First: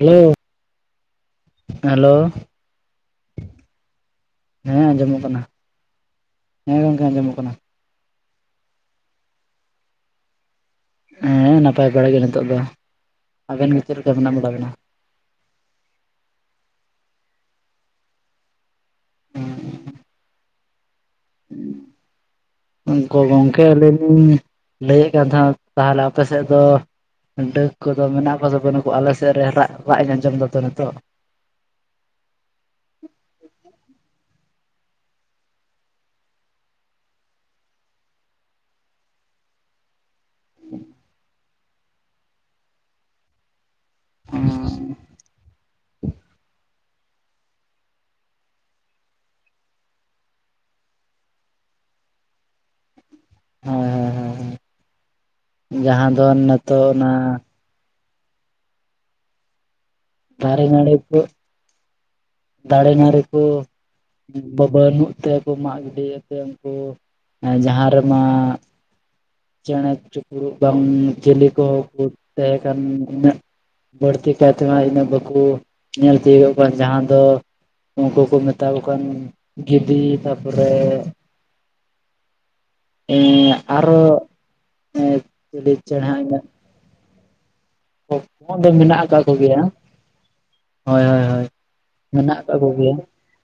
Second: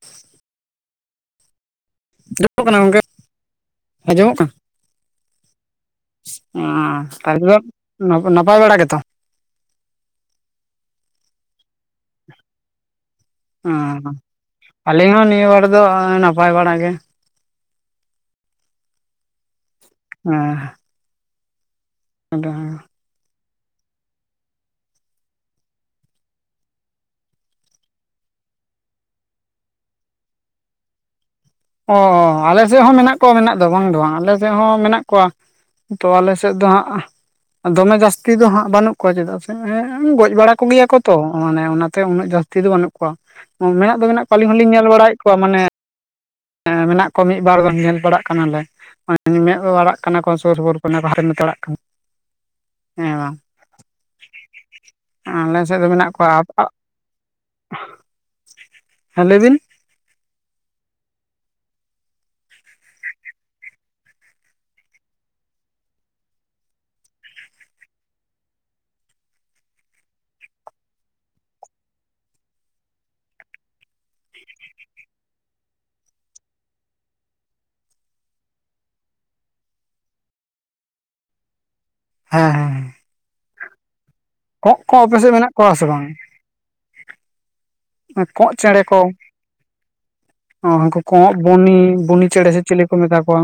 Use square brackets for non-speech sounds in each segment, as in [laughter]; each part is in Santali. ᱦᱮᱞᱳ᱾ ᱦᱮᱞᱳ [unintelligible] ᱠᱟᱱᱟ ᱜᱚᱝᱠᱮ? ᱟᱸᱡᱚᱢᱚᱜ ᱠᱟᱱᱟ, ᱦᱮᱸ ᱟᱸᱡᱚᱢᱚᱜ ᱠᱟᱱᱟ ᱦᱮᱸ ᱜᱚᱝᱠᱮ ᱚ ᱟᱸᱡᱚᱢᱚᱜ ᱠᱟᱱᱟ ᱛᱟᱨᱯᱚᱨ? ᱱᱟ ᱱᱟᱯᱟᱭ ᱵᱟᱲᱟ ᱜᱮᱛᱚ? ᱦᱮᱸ ᱱᱟᱯᱟᱭ ᱵᱟᱲᱟ ᱜᱮ ᱱᱤᱛᱚᱜ ᱫᱚ ᱟᱵᱮᱱ ᱜᱮ ᱪᱮᱫ ᱞᱮᱠᱟ ᱢᱮᱱᱟᱜ ᱵᱟᱲᱟ ᱵᱮᱱᱟ? ᱟᱞᱤᱧ ᱦᱚᱸ ᱱᱤᱭᱟᱹ ᱵᱟᱲ ᱫᱚ ᱱᱟᱯᱟᱭ ᱵᱟᱲᱟᱜ ᱜᱮ᱾ ᱦᱩᱸ᱾ ᱦᱟᱸ᱾ ᱟᱰᱚ ᱜᱚ ᱜᱚᱝᱠᱮ ᱟᱹᱞᱤᱧ ᱞᱤᱧ ᱞᱟᱹᱭᱮᱫ ᱠᱟᱱ ᱛᱟᱦᱮᱸᱱᱟ ᱛᱟᱦᱚᱞᱮ ᱟᱯᱮ ᱥᱮᱫ ᱫᱚ ᱰᱟᱹᱠ ᱠᱚᱫᱚ ᱢᱮᱱᱟᱜ ᱠᱚᱣᱟ ᱥᱮ ᱵᱟᱹᱱ ᱠᱩᱣᱟ? ᱟᱞᱮᱥᱮᱫ ᱨᱟᱜ ᱨᱟᱜ ᱤᱧ ᱟᱸᱡᱚᱢ ᱫᱟᱛᱚ ᱱᱤᱛᱚᱜ᱾ ᱚ ᱟᱞᱮ ᱥᱮᱫ ᱦᱚᱸ ᱢᱮᱱᱟᱜ ᱠᱚᱣᱟ ᱢᱮᱱᱟᱜ ᱫᱚ ᱵᱟᱝ ᱫᱚ ᱵᱟᱝ, ᱟᱞᱮ ᱥᱮᱫ ᱦᱚᱸ ᱢᱮᱱᱟᱜ ᱠᱚᱣᱟ᱾ ᱛᱚ ᱟᱞᱮ ᱥᱮᱫ ᱫᱚ ᱦᱟᱸᱜ ᱫᱚᱢᱮ ᱡᱟᱹᱥᱛᱤ ᱫᱚ ᱦᱟᱸᱜ ᱵᱟᱹᱱᱩᱜ ᱠᱚᱣᱟ ᱪᱮᱫᱟᱜ ᱥᱮ ᱮᱸ ᱜᱚᱡ ᱵᱟᱲᱟ ᱠᱚᱜᱮᱭᱟ ᱠᱚ ᱛᱚ ᱢᱟᱱᱮ ᱚᱱᱟᱛᱮ ᱩᱱᱟᱹᱜ ᱡᱟᱹᱥᱛᱤ ᱫᱚ ᱵᱟᱹᱱᱩᱜ ᱠᱚᱣᱟ᱾ ᱚ ᱢᱮᱱᱟᱜ ᱫᱚ ᱢᱮᱱᱟᱜ ᱠᱚᱣᱟ ᱟᱹᱞᱤᱧ ᱦᱚᱞᱤᱧ ᱧᱮᱞ ᱵᱟᱲᱟᱭᱮᱫ ᱠᱚᱣᱟ ᱢᱟᱱᱮ ᱮᱸ ᱢᱮᱱᱟᱜ ᱠᱚᱣᱟ ᱢᱤᱫ ᱵᱟᱨ ᱜᱟᱱ ᱧᱮᱞ ᱵᱟᱲᱟᱜ ᱠᱟᱱᱟᱞᱮ᱾ ᱢᱟᱱᱮ ᱢᱮᱫ ᱵᱟᱲᱟᱜ ᱠᱟᱱᱟ ᱠᱚ ᱥᱩᱨ ᱥᱩᱯᱩᱨ ᱠᱚ ᱚᱱᱟ ᱠᱚ ᱦᱟᱨᱮ ᱢᱮᱫ ᱚᱲᱟᱜ ᱠᱟᱱᱟ ᱦᱮᱸ ᱵᱟᱝ᱾ ᱦᱮᱸ ᱦᱮᱸ ᱦᱮᱸ᱾ ᱟᱞᱮ ᱥᱮᱫ ᱫᱚ ᱢᱮᱱᱟᱜ ᱠᱚᱣᱟ ᱱᱤᱛᱚᱜ ᱚᱱᱟ [unintelligible] ᱦᱮᱸ ᱞᱟᱹᱭ ᱵᱤᱱ? ᱫᱟᱨᱮ ᱱᱟᱲᱤ ᱠᱚ ᱫᱟᱲᱮ ᱱᱟᱹᱨᱤ ᱠᱚ ᱵᱟ-ᱵᱟᱹᱱᱩᱜ ᱛᱮᱠᱚ ᱢᱟᱜ ᱜᱤᱰᱤᱣᱟᱛᱮᱫ ᱩᱱᱠᱩ ᱡᱟᱦᱟᱸ ᱨᱮᱢᱟ ᱪᱮᱬᱮ ᱪᱤᱯᱨᱩᱫ ᱵᱟᱝ ᱡᱮᱞᱮ ᱠᱚ ᱛᱟᱦᱮᱸᱠᱟᱱ ᱩᱱᱟᱹᱜ ᱵᱟᱹᱲᱛᱤ ᱠᱟᱭᱛᱮᱢᱟ ᱤᱱᱟᱹᱜ ᱵᱟᱠᱚ ᱧᱮᱞ ᱛᱤᱭᱳᱜᱚᱜ ᱠᱟᱱ ᱡᱟᱦᱟᱸ ᱟᱫᱚ ᱩᱱᱠᱩ ᱠᱚ ᱢᱮᱛᱟ ᱠᱚ ᱠᱟᱱ ᱜᱤᱰᱤ ᱛᱟᱯᱚᱨᱮ ᱦᱮᱸ ᱦᱮᱸ᱾ ᱦᱮᱸ ᱮᱸ ᱟᱨᱚ ᱠᱚᱸᱜ ᱠᱚ ᱟᱯᱮᱥᱮᱫ ᱢᱮᱱᱟᱜ ᱪᱤᱞᱤ ᱠᱚᱣᱟ ᱥᱮ ᱪᱮᱬᱮ ᱵᱟᱝ? ᱦᱟᱸᱜ ᱤᱧᱟᱹᱜ ᱠᱚᱸᱜ ᱫᱚ ᱪᱮᱬᱮ ᱠᱚ᱾ ᱢᱮᱱᱟᱜ ᱟᱠᱟᱫ ᱠᱚᱜᱮᱭᱟ ᱚ ᱦᱥᱝᱠᱩ ᱦᱳᱭ ᱦᱳᱭ ᱠᱚᱸᱜ, ᱦᱳᱭ ᱵᱩᱱᱤ᱾ ᱵᱩᱱᱤ ᱢᱮᱱᱟᱜ ᱪᱮᱬᱮ ᱟᱠᱟᱫ ᱥᱮ ᱪᱤᱞᱤ ᱠᱚᱜᱮᱭᱟ ᱠᱚ ᱢᱮᱛᱟ ᱠᱚᱣᱟ᱾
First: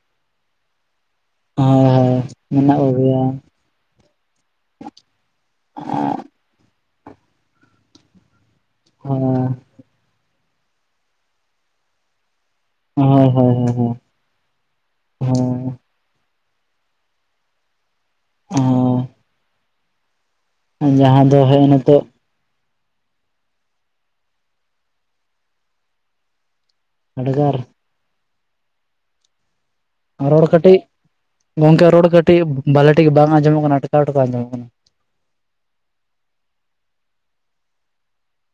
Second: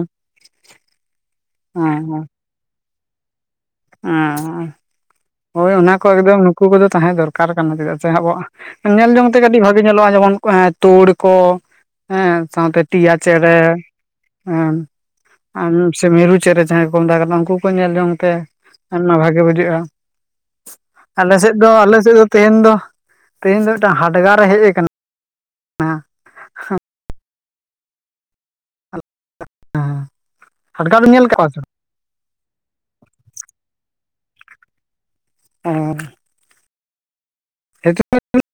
ᱦᱳᱭ ᱦᱳᱭ ᱢᱮᱱᱟᱜ ᱠᱚᱜᱮᱭᱟ [unintelligible] ᱦᱳᱭ ᱚᱱᱟ ᱠᱚ ᱮᱠᱫᱚᱢ ᱱᱩᱠᱩ ᱠᱚᱫᱚ ᱛᱟᱦᱮᱸ ᱫᱚᱨᱠᱟᱨ ᱠᱟᱱᱟ ᱪᱮᱫᱟᱜ ᱥᱮ ᱟᱵᱚᱣᱟᱜ, ᱧᱮᱞ ᱡᱚᱝ ᱦᱳᱭ ᱵᱟᱜᱮ ᱧᱮᱞᱚᱜᱼᱟ ᱡᱮᱢᱚᱱ ᱮᱸ ᱛᱩᱲ ᱠᱚ ᱦᱮᱸ ᱥᱟᱶᱛᱮ ᱴᱤᱭᱟ ᱦᱳᱭ ᱪᱮᱬᱮ᱾ ᱦᱳᱭ ᱟᱸᱱ. ᱥᱮ ᱢᱤᱨᱩ ᱪᱮᱫ ᱨᱮ ᱡᱟᱦᱟᱸᱭ ᱠᱚᱠᱚ ᱢᱮᱛᱟ ᱠᱟᱱᱟ ᱩᱱᱠᱩ ᱠᱚ ᱧᱮᱞ ᱛᱮ᱾ ᱟᱭᱢᱟ ᱦᱳᱭ ᱵᱷᱟᱜᱮ ᱵᱩᱡᱷᱟᱹᱜᱼᱟ᱾ ᱡᱟᱦᱟᱸ ᱟᱞᱮ ᱥᱮᱫ ᱦᱮᱸᱜ ᱫᱚ ᱟᱞᱮ ᱱᱤᱛᱚᱜ ᱥᱮᱫ ᱫᱚ ᱛᱮᱦᱮᱧ ᱫᱚ ᱛᱮᱦᱮᱧ ᱫᱚ ᱢᱤᱫᱴᱟᱝ ᱦᱟᱰᱜᱟᱨᱮ ᱦᱮᱡ ᱟᱠᱟᱱᱟ᱾ [inaudible] ᱦᱟᱰᱜᱟᱨ᱾ ᱨᱚᱲ ᱠᱟᱹᱴᱤᱡ ᱦᱟᱰᱜᱟᱨ ᱵᱤᱱ ᱧᱮᱞ ᱠᱟᱜ ᱠᱚᱣᱟ ᱥᱮ ᱜᱚᱝᱠᱮ ᱨᱚᱲ ᱠᱟᱹᱴᱤᱡ ᱵᱷᱟᱞᱮ ᱴᱷᱤᱠ ᱵᱟᱝ ᱟᱸᱡᱚᱢᱚᱜ ᱠᱟᱱᱟ ᱟᱴᱠᱟᱣ ᱟᱴᱠᱟᱣ ᱟᱸᱡᱚᱢᱚᱜ ᱠᱟᱱᱟ᱾ ᱚᱸ᱾ [inaudible]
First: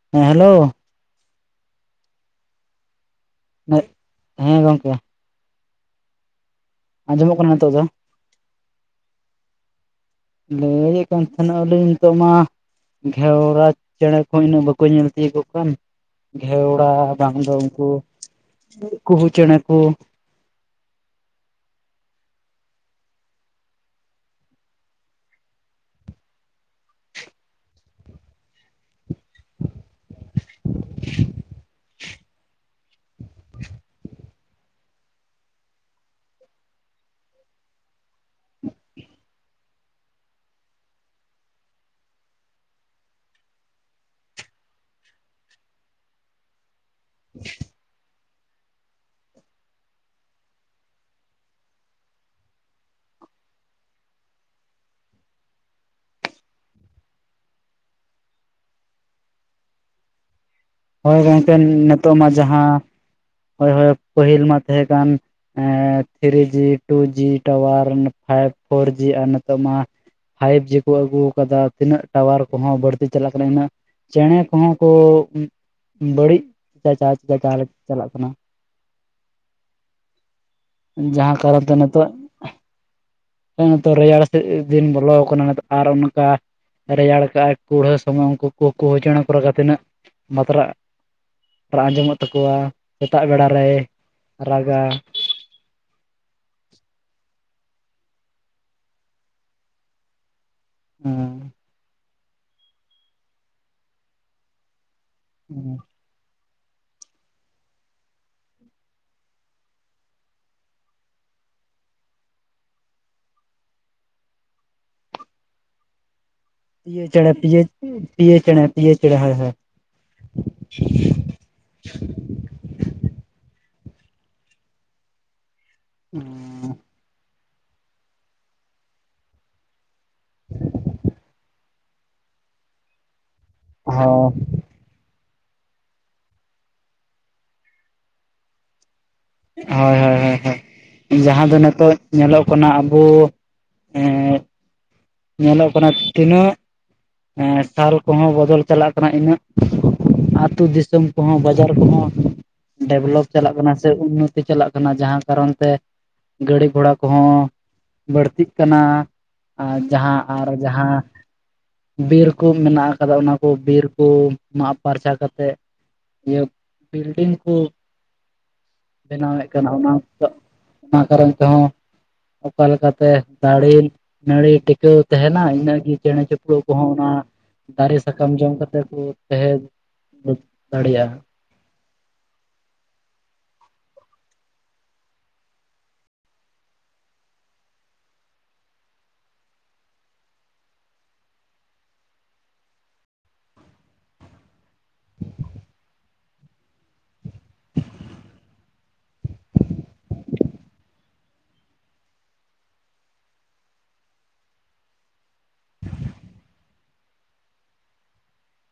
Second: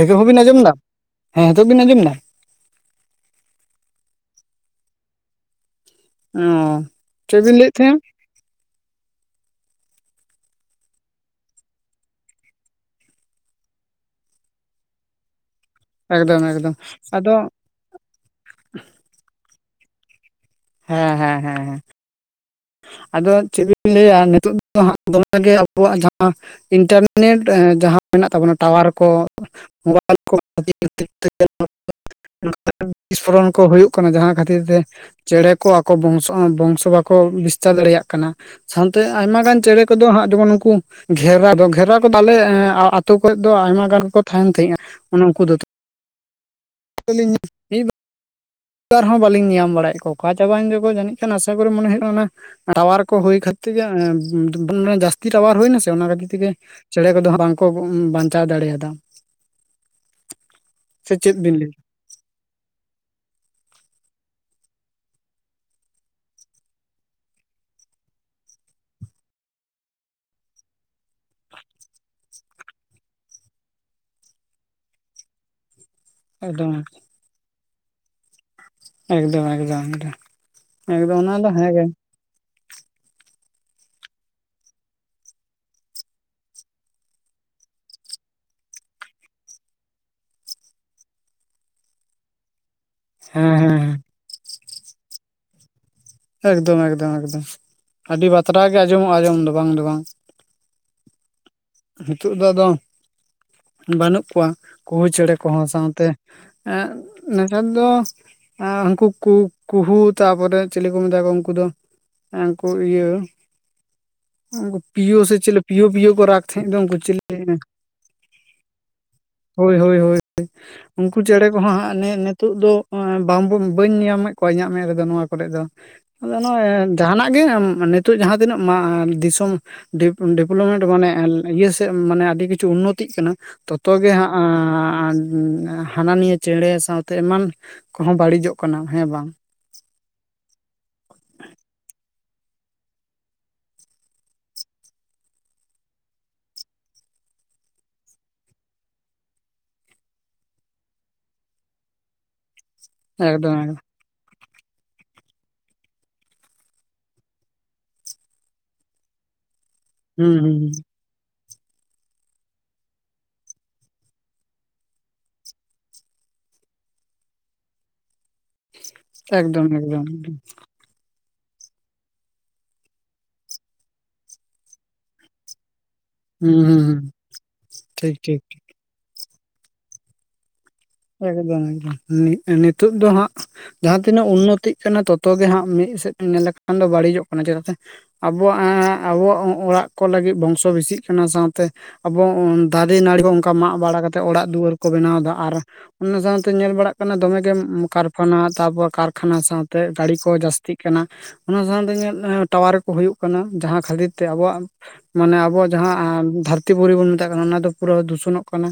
ᱦᱤᱛᱚᱜ ᱦᱮᱸ ᱦᱚᱵᱤᱱ ᱦᱮᱞᱳ ᱟᱸᱚᱢ ᱮᱫᱟ᱾ ᱦᱮᱸ ᱦᱤᱛᱚᱜ ᱵᱤᱱ ᱟᱸᱡᱚᱢ ᱮᱫᱟ? ᱦᱮᱸ ᱜᱚᱝᱠᱮ᱾ ᱚᱸ᱾ ᱟᱡᱚᱢᱚᱜ ᱠᱟᱱᱟ ᱱᱤᱛᱚᱜ ᱫᱚ᱾ ᱞᱟᱹᱭᱮᱫ ᱠᱟᱱ ᱛᱟᱦᱮᱱᱟᱜ ᱟᱹᱞᱤᱧ ᱱᱤᱛᱚᱜ ᱢᱟ ᱜᱷᱮᱣᱨᱟ ᱪᱮᱸᱬᱮ ᱠᱚᱦᱚ ᱤᱱᱟᱹᱜ ᱵᱟᱠᱚ ᱧᱮᱞ ᱛᱤᱭᱳᱜ ᱠᱟᱱ᱾ ᱮᱠᱫᱚᱢ ᱮᱠᱫᱚᱢ ᱜᱷᱮᱣᱲᱟ ᱟᱫᱚ ᱵᱟᱝ ᱫᱚ ᱠᱩ ᱪᱮᱬᱮ ᱠᱚ᱾ ᱦᱮᱸ ᱦᱮᱸ ᱦᱮᱸ ᱦᱮᱸ᱾ ᱟᱫᱚ ᱪᱮᱫ ᱱᱤᱱ ᱞᱟᱹᱭᱟ ᱱᱤᱛᱚᱜ ᱫᱚ ᱦᱟᱸᱜ ᱫᱚᱢᱮ ᱜᱮ ᱟᱵᱚᱣᱟᱜ ᱡᱟᱦᱟᱸ ᱤᱱᱴᱟᱨᱱᱮᱴ ᱡᱟᱦᱟᱸ ᱢᱮᱱᱟᱜ ᱛᱟᱵᱚᱱᱟ ᱴᱟᱣᱟᱨ ᱠᱚ [unintelligible] ᱵᱤᱥᱯᱷᱨᱚᱱ ᱠᱚ ᱦᱩᱭᱩᱜ ᱠᱟᱱᱟ ᱡᱟᱦᱟᱸ ᱠᱷᱟᱹᱛᱤᱨ ᱛᱮ ᱪᱮᱬᱮ ᱠᱚ ᱟᱠᱚ ᱵᱚᱝᱥᱚ ᱵᱚᱝᱥᱚ ᱵᱟᱠᱚ ᱠᱚ ᱵᱤᱥᱛᱟᱨ ᱫᱟᱲᱮᱭᱟᱜ ᱠᱟᱱᱟ ᱥᱟᱶᱛᱮ ᱟᱭᱢᱟ ᱜᱟᱱ ᱪᱮᱬᱮ ᱠᱚᱫᱚ ᱦᱟᱸᱜ ᱡᱮᱢᱚᱱ ᱩᱱᱠᱩ ᱜᱷᱮᱨᱟ ᱫᱚ ᱜᱷᱮᱨᱟ ᱠᱚᱫᱚ ᱟᱞᱮ ᱟᱛᱳ ᱠᱚᱨᱮ ᱫᱚ ᱟᱭᱢᱟ ᱜᱟᱱ ᱜᱮᱠᱚ ᱛᱟᱦᱮᱱ ᱛᱟᱦᱮᱸᱜᱼᱟ ᱩᱱᱩᱱᱠᱩ ᱫᱚ᱾ [unintelligible] ᱵᱟᱨᱦᱚᱸ ᱵᱹᱞᱤᱧ ᱧᱮᱧᱟᱢ ᱵᱟᱲᱟᱭᱮᱫ ᱠᱚ ᱚᱠᱟ ᱪᱟᱵᱟᱭ ᱱᱟᱠᱚ ᱡᱟᱹᱱᱤᱡ ᱠᱷᱟᱱ ᱟᱥᱟ ᱠᱚᱨᱤ ᱢᱚᱱᱮ ᱦᱩᱭᱩᱜᱼᱟ ᱚᱱᱟ ᱴᱟᱣᱟᱨ ᱠᱚ ᱦᱩᱭ ᱠᱷᱟᱹᱛᱤᱨ ᱜᱮ ᱡᱟᱹᱥᱛᱤ ᱴᱟᱣᱟᱨ ᱦᱩᱭᱱᱟ ᱥᱮ ᱚᱱᱟ ᱠᱷᱟᱹᱛᱤᱨ ᱛᱮᱜᱮᱼᱼ ᱪᱮᱸᱬᱮ ᱠᱚᱫᱚ ᱵᱟᱝᱠᱚ ᱵᱟᱧᱪᱟᱣ ᱫᱟᱲᱮᱭᱟᱫᱟ᱾ ᱥᱮ ᱦᱳᱭ ᱪᱮᱫ ᱜᱚᱝᱠᱮ ᱵᱤᱱ ᱞᱟᱹᱭᱟ ᱱᱤᱛᱚᱜ ᱢᱟ ᱡᱟᱦᱟᱸᱼᱼ ᱦᱳᱭ ᱦᱳᱭ ᱯᱟᱹᱦᱤᱞ ᱢᱟ ᱛᱟᱦᱮᱸ ᱠᱟᱱᱼᱼ ᱮ three G two G tower five four G ᱟᱨ ᱱᱤᱛᱚᱜ ᱢᱟᱼᱼ ᱯᱷᱟᱭᱤᱵ ᱡᱤ ᱠᱩ ᱟᱹᱜᱩ ᱟᱠᱟᱫᱟ ᱛᱤᱱᱟᱹᱜ ᱴᱟᱣᱟᱨ ᱠᱚᱦᱚᱸ ᱵᱟᱹᱲᱛᱤ ᱪᱟᱞᱟᱜ ᱠᱟᱱᱟ ᱤᱱᱟᱹᱜᱼᱼ ᱪᱮᱸᱬᱮ ᱠᱚᱦᱚᱸ ᱠᱚ ᱵᱟᱹᱲᱤᱡ ᱮᱠᱫᱚᱢ ᱡᱟᱦᱟᱸ ᱡᱟᱦᱟᱸ ᱞᱮᱠᱟ ᱪᱟᱞᱟᱜ ᱠᱟᱱᱟ᱾ ᱮᱠᱫᱚᱢ ᱮᱠᱫᱚᱢ ᱮᱠᱫᱚᱢ ᱮᱠᱫᱚᱢ ᱡᱟᱦᱟᱸ ᱚᱱᱟ ᱫᱚ ᱠᱟᱨᱚᱱ ᱦᱮᱸᱜᱮ᱾ ᱦᱮᱸ ᱱᱤᱛᱚᱜ ᱨᱮᱭᱟᱲ ᱥᱮᱫ ᱫᱤᱱ ᱵᱚᱞᱚ ᱟᱠᱟᱱᱟ ᱟᱨ ᱚᱱᱠᱟᱼᱼ ᱨᱮᱭᱟᱲ ᱠᱟᱜ ᱟᱭ ᱠᱩᱲᱦᱟᱹ ᱥᱚᱢᱚᱭ ᱩᱱᱠᱩ ᱠᱚ ᱠᱩᱦᱩ ᱪᱮᱸᱬᱮ ᱠᱚ ᱨᱟᱜᱟ ᱛᱤᱱᱟᱹᱜᱼᱼ ᱢᱟᱛᱨᱟᱜ ᱨᱟᱜ ᱟᱸᱡᱚᱢᱚᱜ ᱛᱟᱠᱚᱣᱟ ᱥᱮᱛᱟᱜ ᱵᱮᱲᱟ ᱦᱮᱸ ᱨᱮ ᱦᱮᱸ ᱦᱮᱸ ᱨᱟᱜᱟ᱾ ᱮᱠᱫᱚᱢ ᱮᱠᱫᱚᱢ ᱮᱠᱫᱚᱢ ᱟᱹᱰᱤ ᱵᱟᱛᱨᱟ ᱜᱮ ᱟᱸᱡᱚᱢᱚᱜᱼᱟ ᱟᱸᱡᱚᱢ ᱫᱚ ᱵᱟᱝ ᱫᱚ ᱵᱟᱝ᱾ ᱦᱩᱸ᱾ ᱱᱤᱛᱚᱜ ᱫᱚ ᱟᱫᱚ ᱵᱟᱹᱱᱩᱜ ᱠᱚᱣᱟ ᱠᱩᱦᱩ ᱪᱮᱸᱬᱮ ᱠᱚᱦᱚᱸ ᱥᱟᱶᱛᱮᱼᱼ ᱮᱸ ᱱᱮᱛᱟᱨ ᱫᱚ, ᱟᱨ ᱩᱱᱠᱩ ᱠᱩ ᱠᱩᱦᱩ ᱛᱟᱯᱚᱨᱮ ᱪᱮᱞᱮ ᱠᱚ ᱢᱮᱛᱟ ᱠᱚᱣᱟ ᱩᱱᱠᱩ ᱫᱚ, ᱩᱱᱠᱩ ᱤᱭᱟᱹ ᱩᱱᱠᱩ ᱯᱤᱭᱳ ᱥᱮ ᱪᱮᱞᱮ ᱯᱤᱭᱳ ᱯᱤᱭᱳ ᱠᱚ ᱨᱟᱜᱟ᱾ ᱫᱚ ᱩᱱᱠᱩ ᱯᱤᱭᱳ ᱪᱤᱞᱤ ᱪᱮᱬᱮ ᱯᱤᱭᱳ ᱯᱤᱭᱳ ᱪᱮᱬᱮ ᱯᱤᱭᱳ ᱪᱮᱬᱮ ᱦᱳᱭ ᱦᱳᱭ ᱩᱱᱠᱩ [inaudible] ᱦᱩᱱᱠᱩ ᱪᱮᱸᱬᱮ ᱠᱚᱦᱚᱸ ᱦᱟᱸᱜ ᱱᱤᱛᱚᱜ ᱫᱚ ᱵᱟᱝ ᱵᱟᱹᱧ ᱧᱟᱢᱮᱫ ᱠᱚᱣᱟ ᱤᱧᱟᱹᱜ ᱢᱮᱫ ᱨᱮᱫᱚ ᱱᱚᱣᱟ ᱠᱚᱨᱮ ᱫᱚ᱾ ᱟᱫᱚ ᱱᱚᱜᱼᱚᱭ ᱡᱟᱦᱟᱱᱟᱜ ᱜᱮ ᱱᱤᱛᱳᱜ ᱡᱟᱦᱟᱸ ᱛᱤᱱᱟᱹᱜ ᱫᱤᱥᱚᱢᱼᱼ ᱰᱮᱯᱞᱚᱯᱢᱮᱱᱴ ᱢᱟᱱᱮ ᱤᱭᱟᱹ ᱥᱮᱫ ᱢᱟᱱᱮ ᱟᱹᱰᱤ ᱠᱤᱪᱷᱩ ᱩᱱᱱᱚᱛᱤᱜ ᱠᱟᱱᱟ᱾ ᱛᱚᱛᱚ ᱜᱮ ᱦᱟᱸᱜᱻ ᱦᱟᱱᱟ ᱱᱤᱭᱟᱹ ᱪᱮᱸᱬᱮ ᱥᱟᱶᱛᱮ ᱮᱢᱟᱱ ᱠᱚᱦᱚᱸ ᱵᱟᱹᱲᱤᱡᱚᱜ ᱠᱟᱱᱟ ᱦᱮᱸ ᱵᱟᱝ, ᱦᱳᱭ ᱦᱳᱭ ᱦᱳᱭ ᱦᱳᱭ ᱡᱟᱦᱟᱸ ᱫᱚ ᱱᱤᱛᱚᱜ ᱧᱮᱞᱚᱜ ᱠᱟᱱᱟ ᱟᱵᱩᱼᱼ ᱮᱸ [inaudible] ᱧᱮᱞᱚᱜ ᱠᱟᱱᱟ ᱛᱤᱱᱟᱹᱜ ᱥᱟᱞ ᱠᱚᱦᱚᱸ ᱵᱚᱫᱚᱞ ᱪᱟᱞᱟᱜ ᱠᱟᱱᱟ ᱤᱱᱟᱹᱜᱼᱼ ᱟᱛᱳ ᱫᱤᱥᱚᱢ ᱠᱚᱦᱚᱸ ᱵᱟᱡᱟᱨ ᱠᱚᱦᱚᱸ ᱰᱮᱵᱷᱞᱚᱯ ᱮᱠᱫᱚᱢ ᱪᱟᱞᱟᱜ ᱠᱟᱱᱟ ᱮᱠᱫᱚᱢ ᱥᱮ ᱩᱱᱟᱹᱜᱼᱼ ᱪᱟᱞᱟᱜ ᱠᱟᱱᱟ ᱡᱟᱦᱟᱸ ᱠᱟᱨᱚᱱ ᱛᱮᱼᱼ ᱜᱟᱹᱲᱤ ᱜᱷᱚᱲᱟ ᱠᱚᱦᱚᱸ ᱵᱟᱹᱲᱛᱤᱜ ᱠᱟᱱᱟ ᱟᱨᱼᱼ ᱡᱟᱦᱟᱸ ᱦᱩᱸ ᱟᱨ ᱦᱩᱸ ᱡᱟᱦᱟᱸᱼᱼ ᱵᱤᱨ ᱠᱩ ᱢᱮᱱᱟᱜ ᱟᱠᱟᱫᱟ ᱚᱱᱟ ᱠᱩ ᱵᱤᱨ ᱠᱩ ᱢᱟᱜ ᱯᱷᱟᱨᱪᱟ ᱠᱟᱛᱮᱫᱼᱼ ᱤᱭᱟᱹ ᱵᱤᱞᱰᱤᱝ ᱠᱩ ᱵᱮᱱᱟᱣᱮᱫ ᱮᱠᱫᱚᱢ ᱠᱟᱱᱟ ᱚᱱᱟ ᱮᱠᱫᱚᱢ ᱠᱚ᱾ ᱚᱱᱟ ᱠᱟᱨᱚᱱ ᱛᱮᱦᱚᱸ ᱚᱠᱟ ᱞᱮᱠᱟᱛᱮ ᱫᱟᱨᱮ ᱱᱟᱹᱲᱤᱼᱼ ᱴᱤᱠᱟᱹᱣ ᱛᱟᱦᱮᱱᱟ ᱤᱱᱟᱹᱜ ᱜᱮ ᱪᱮᱬᱮ ᱦᱩᱸ ᱪᱤᱯᱨᱲᱩᱫ ᱦᱩᱸ ᱠᱚᱦᱚᱸ ᱦᱩᱸ ᱚᱱᱟ ᱫᱟᱨᱮ ᱴᱷᱤᱠ ᱥᱟᱠᱟᱢ ᱴᱷᱤᱠ ᱡᱚᱢ ᱠᱟᱛᱮ ᱠᱩᱼᱼ ᱛᱟᱦᱮᱸ ᱫᱟᱲᱮᱭᱟᱜᱼᱟ᱾ ᱮᱠᱫᱚᱢ ᱮᱠᱫᱚᱢ ᱱᱤᱛᱳᱜ ᱫᱚ ᱦᱟᱜ, ᱡᱟᱦᱟᱸ ᱛᱤᱱᱟᱹᱜ ᱩᱱᱱᱚᱛᱤᱜ ᱠᱟᱱᱟ ᱛᱚᱛᱚ ᱜᱮ ᱦᱟᱸᱜ ᱢᱤᱫ ᱥᱮᱫ ᱧᱮᱞ ᱞᱮᱠᱷᱟᱱ ᱫᱚ ᱵᱟᱹᱲᱤᱡᱚᱜ ᱠᱟᱱᱟ ᱪᱮᱫᱟᱜ ᱥᱮᱼᱼ ᱟᱵᱚᱣᱟᱜ ᱟᱵᱚᱣᱟᱜ ᱚᱲᱟᱜ ᱠᱚ ᱞᱟᱹᱜᱤᱫ ᱵᱚᱝᱥᱚ ᱵᱮᱥᱤᱜ ᱠᱟᱱᱟ ᱥᱟᱶᱛᱮᱼᱼ ᱟᱵᱚ ᱫᱟᱨᱮ ᱱᱟᱹᱲᱤ ᱵᱚ ᱚᱱᱠᱟ ᱢᱟᱜ ᱵᱟᱲᱟ ᱠᱟᱛᱮᱫ ᱚᱲᱟᱜ ᱫᱩᱣᱟᱹᱨ ᱠᱚ ᱵᱮᱱᱟᱣ ᱮᱫᱟ ᱟᱨᱼᱼ ᱚᱱᱟ ᱥᱟᱶᱛᱮ ᱧᱮᱞ ᱵᱟᱲᱟᱜ ᱠᱟᱱᱟ ᱫᱚᱢᱮᱜ ᱜᱮ ᱠᱟᱨᱯᱷᱟᱱᱟ ᱛᱟᱯᱚᱨ ᱠᱟᱨᱠᱷᱟᱱᱟ ᱥᱟᱶᱛᱮ ᱜᱟᱲᱤ ᱠᱚ ᱡᱟᱹᱥᱛᱤᱜᱼᱼ ᱠᱟᱱᱟ ᱚᱱᱟ ᱥᱟᱶᱛᱮ ᱤᱧᱟᱹᱜ ᱴᱟᱣᱟᱨ ᱠᱚ ᱦᱩᱭᱩᱜ ᱠᱟᱱᱟ ᱡᱟᱦᱟᱸ ᱠᱷᱟᱹᱛᱤᱨ ᱛᱮ ᱟᱵᱚᱣᱟᱜᱼᱼ ᱢᱟᱱᱮ ᱟᱵᱚᱣᱟᱜ ᱡᱟᱦᱟᱸ ᱫᱷᱟᱹᱨᱛᱤ ᱯᱩᱨᱤ ᱵᱚᱱ ᱢᱮᱛᱟᱜ ᱠᱟᱱᱟ ᱚᱱᱟ ᱫᱚ ᱯᱩᱨᱟᱹ ᱫᱷᱩᱥᱚᱱᱚᱜ ᱠᱟᱱᱟ᱾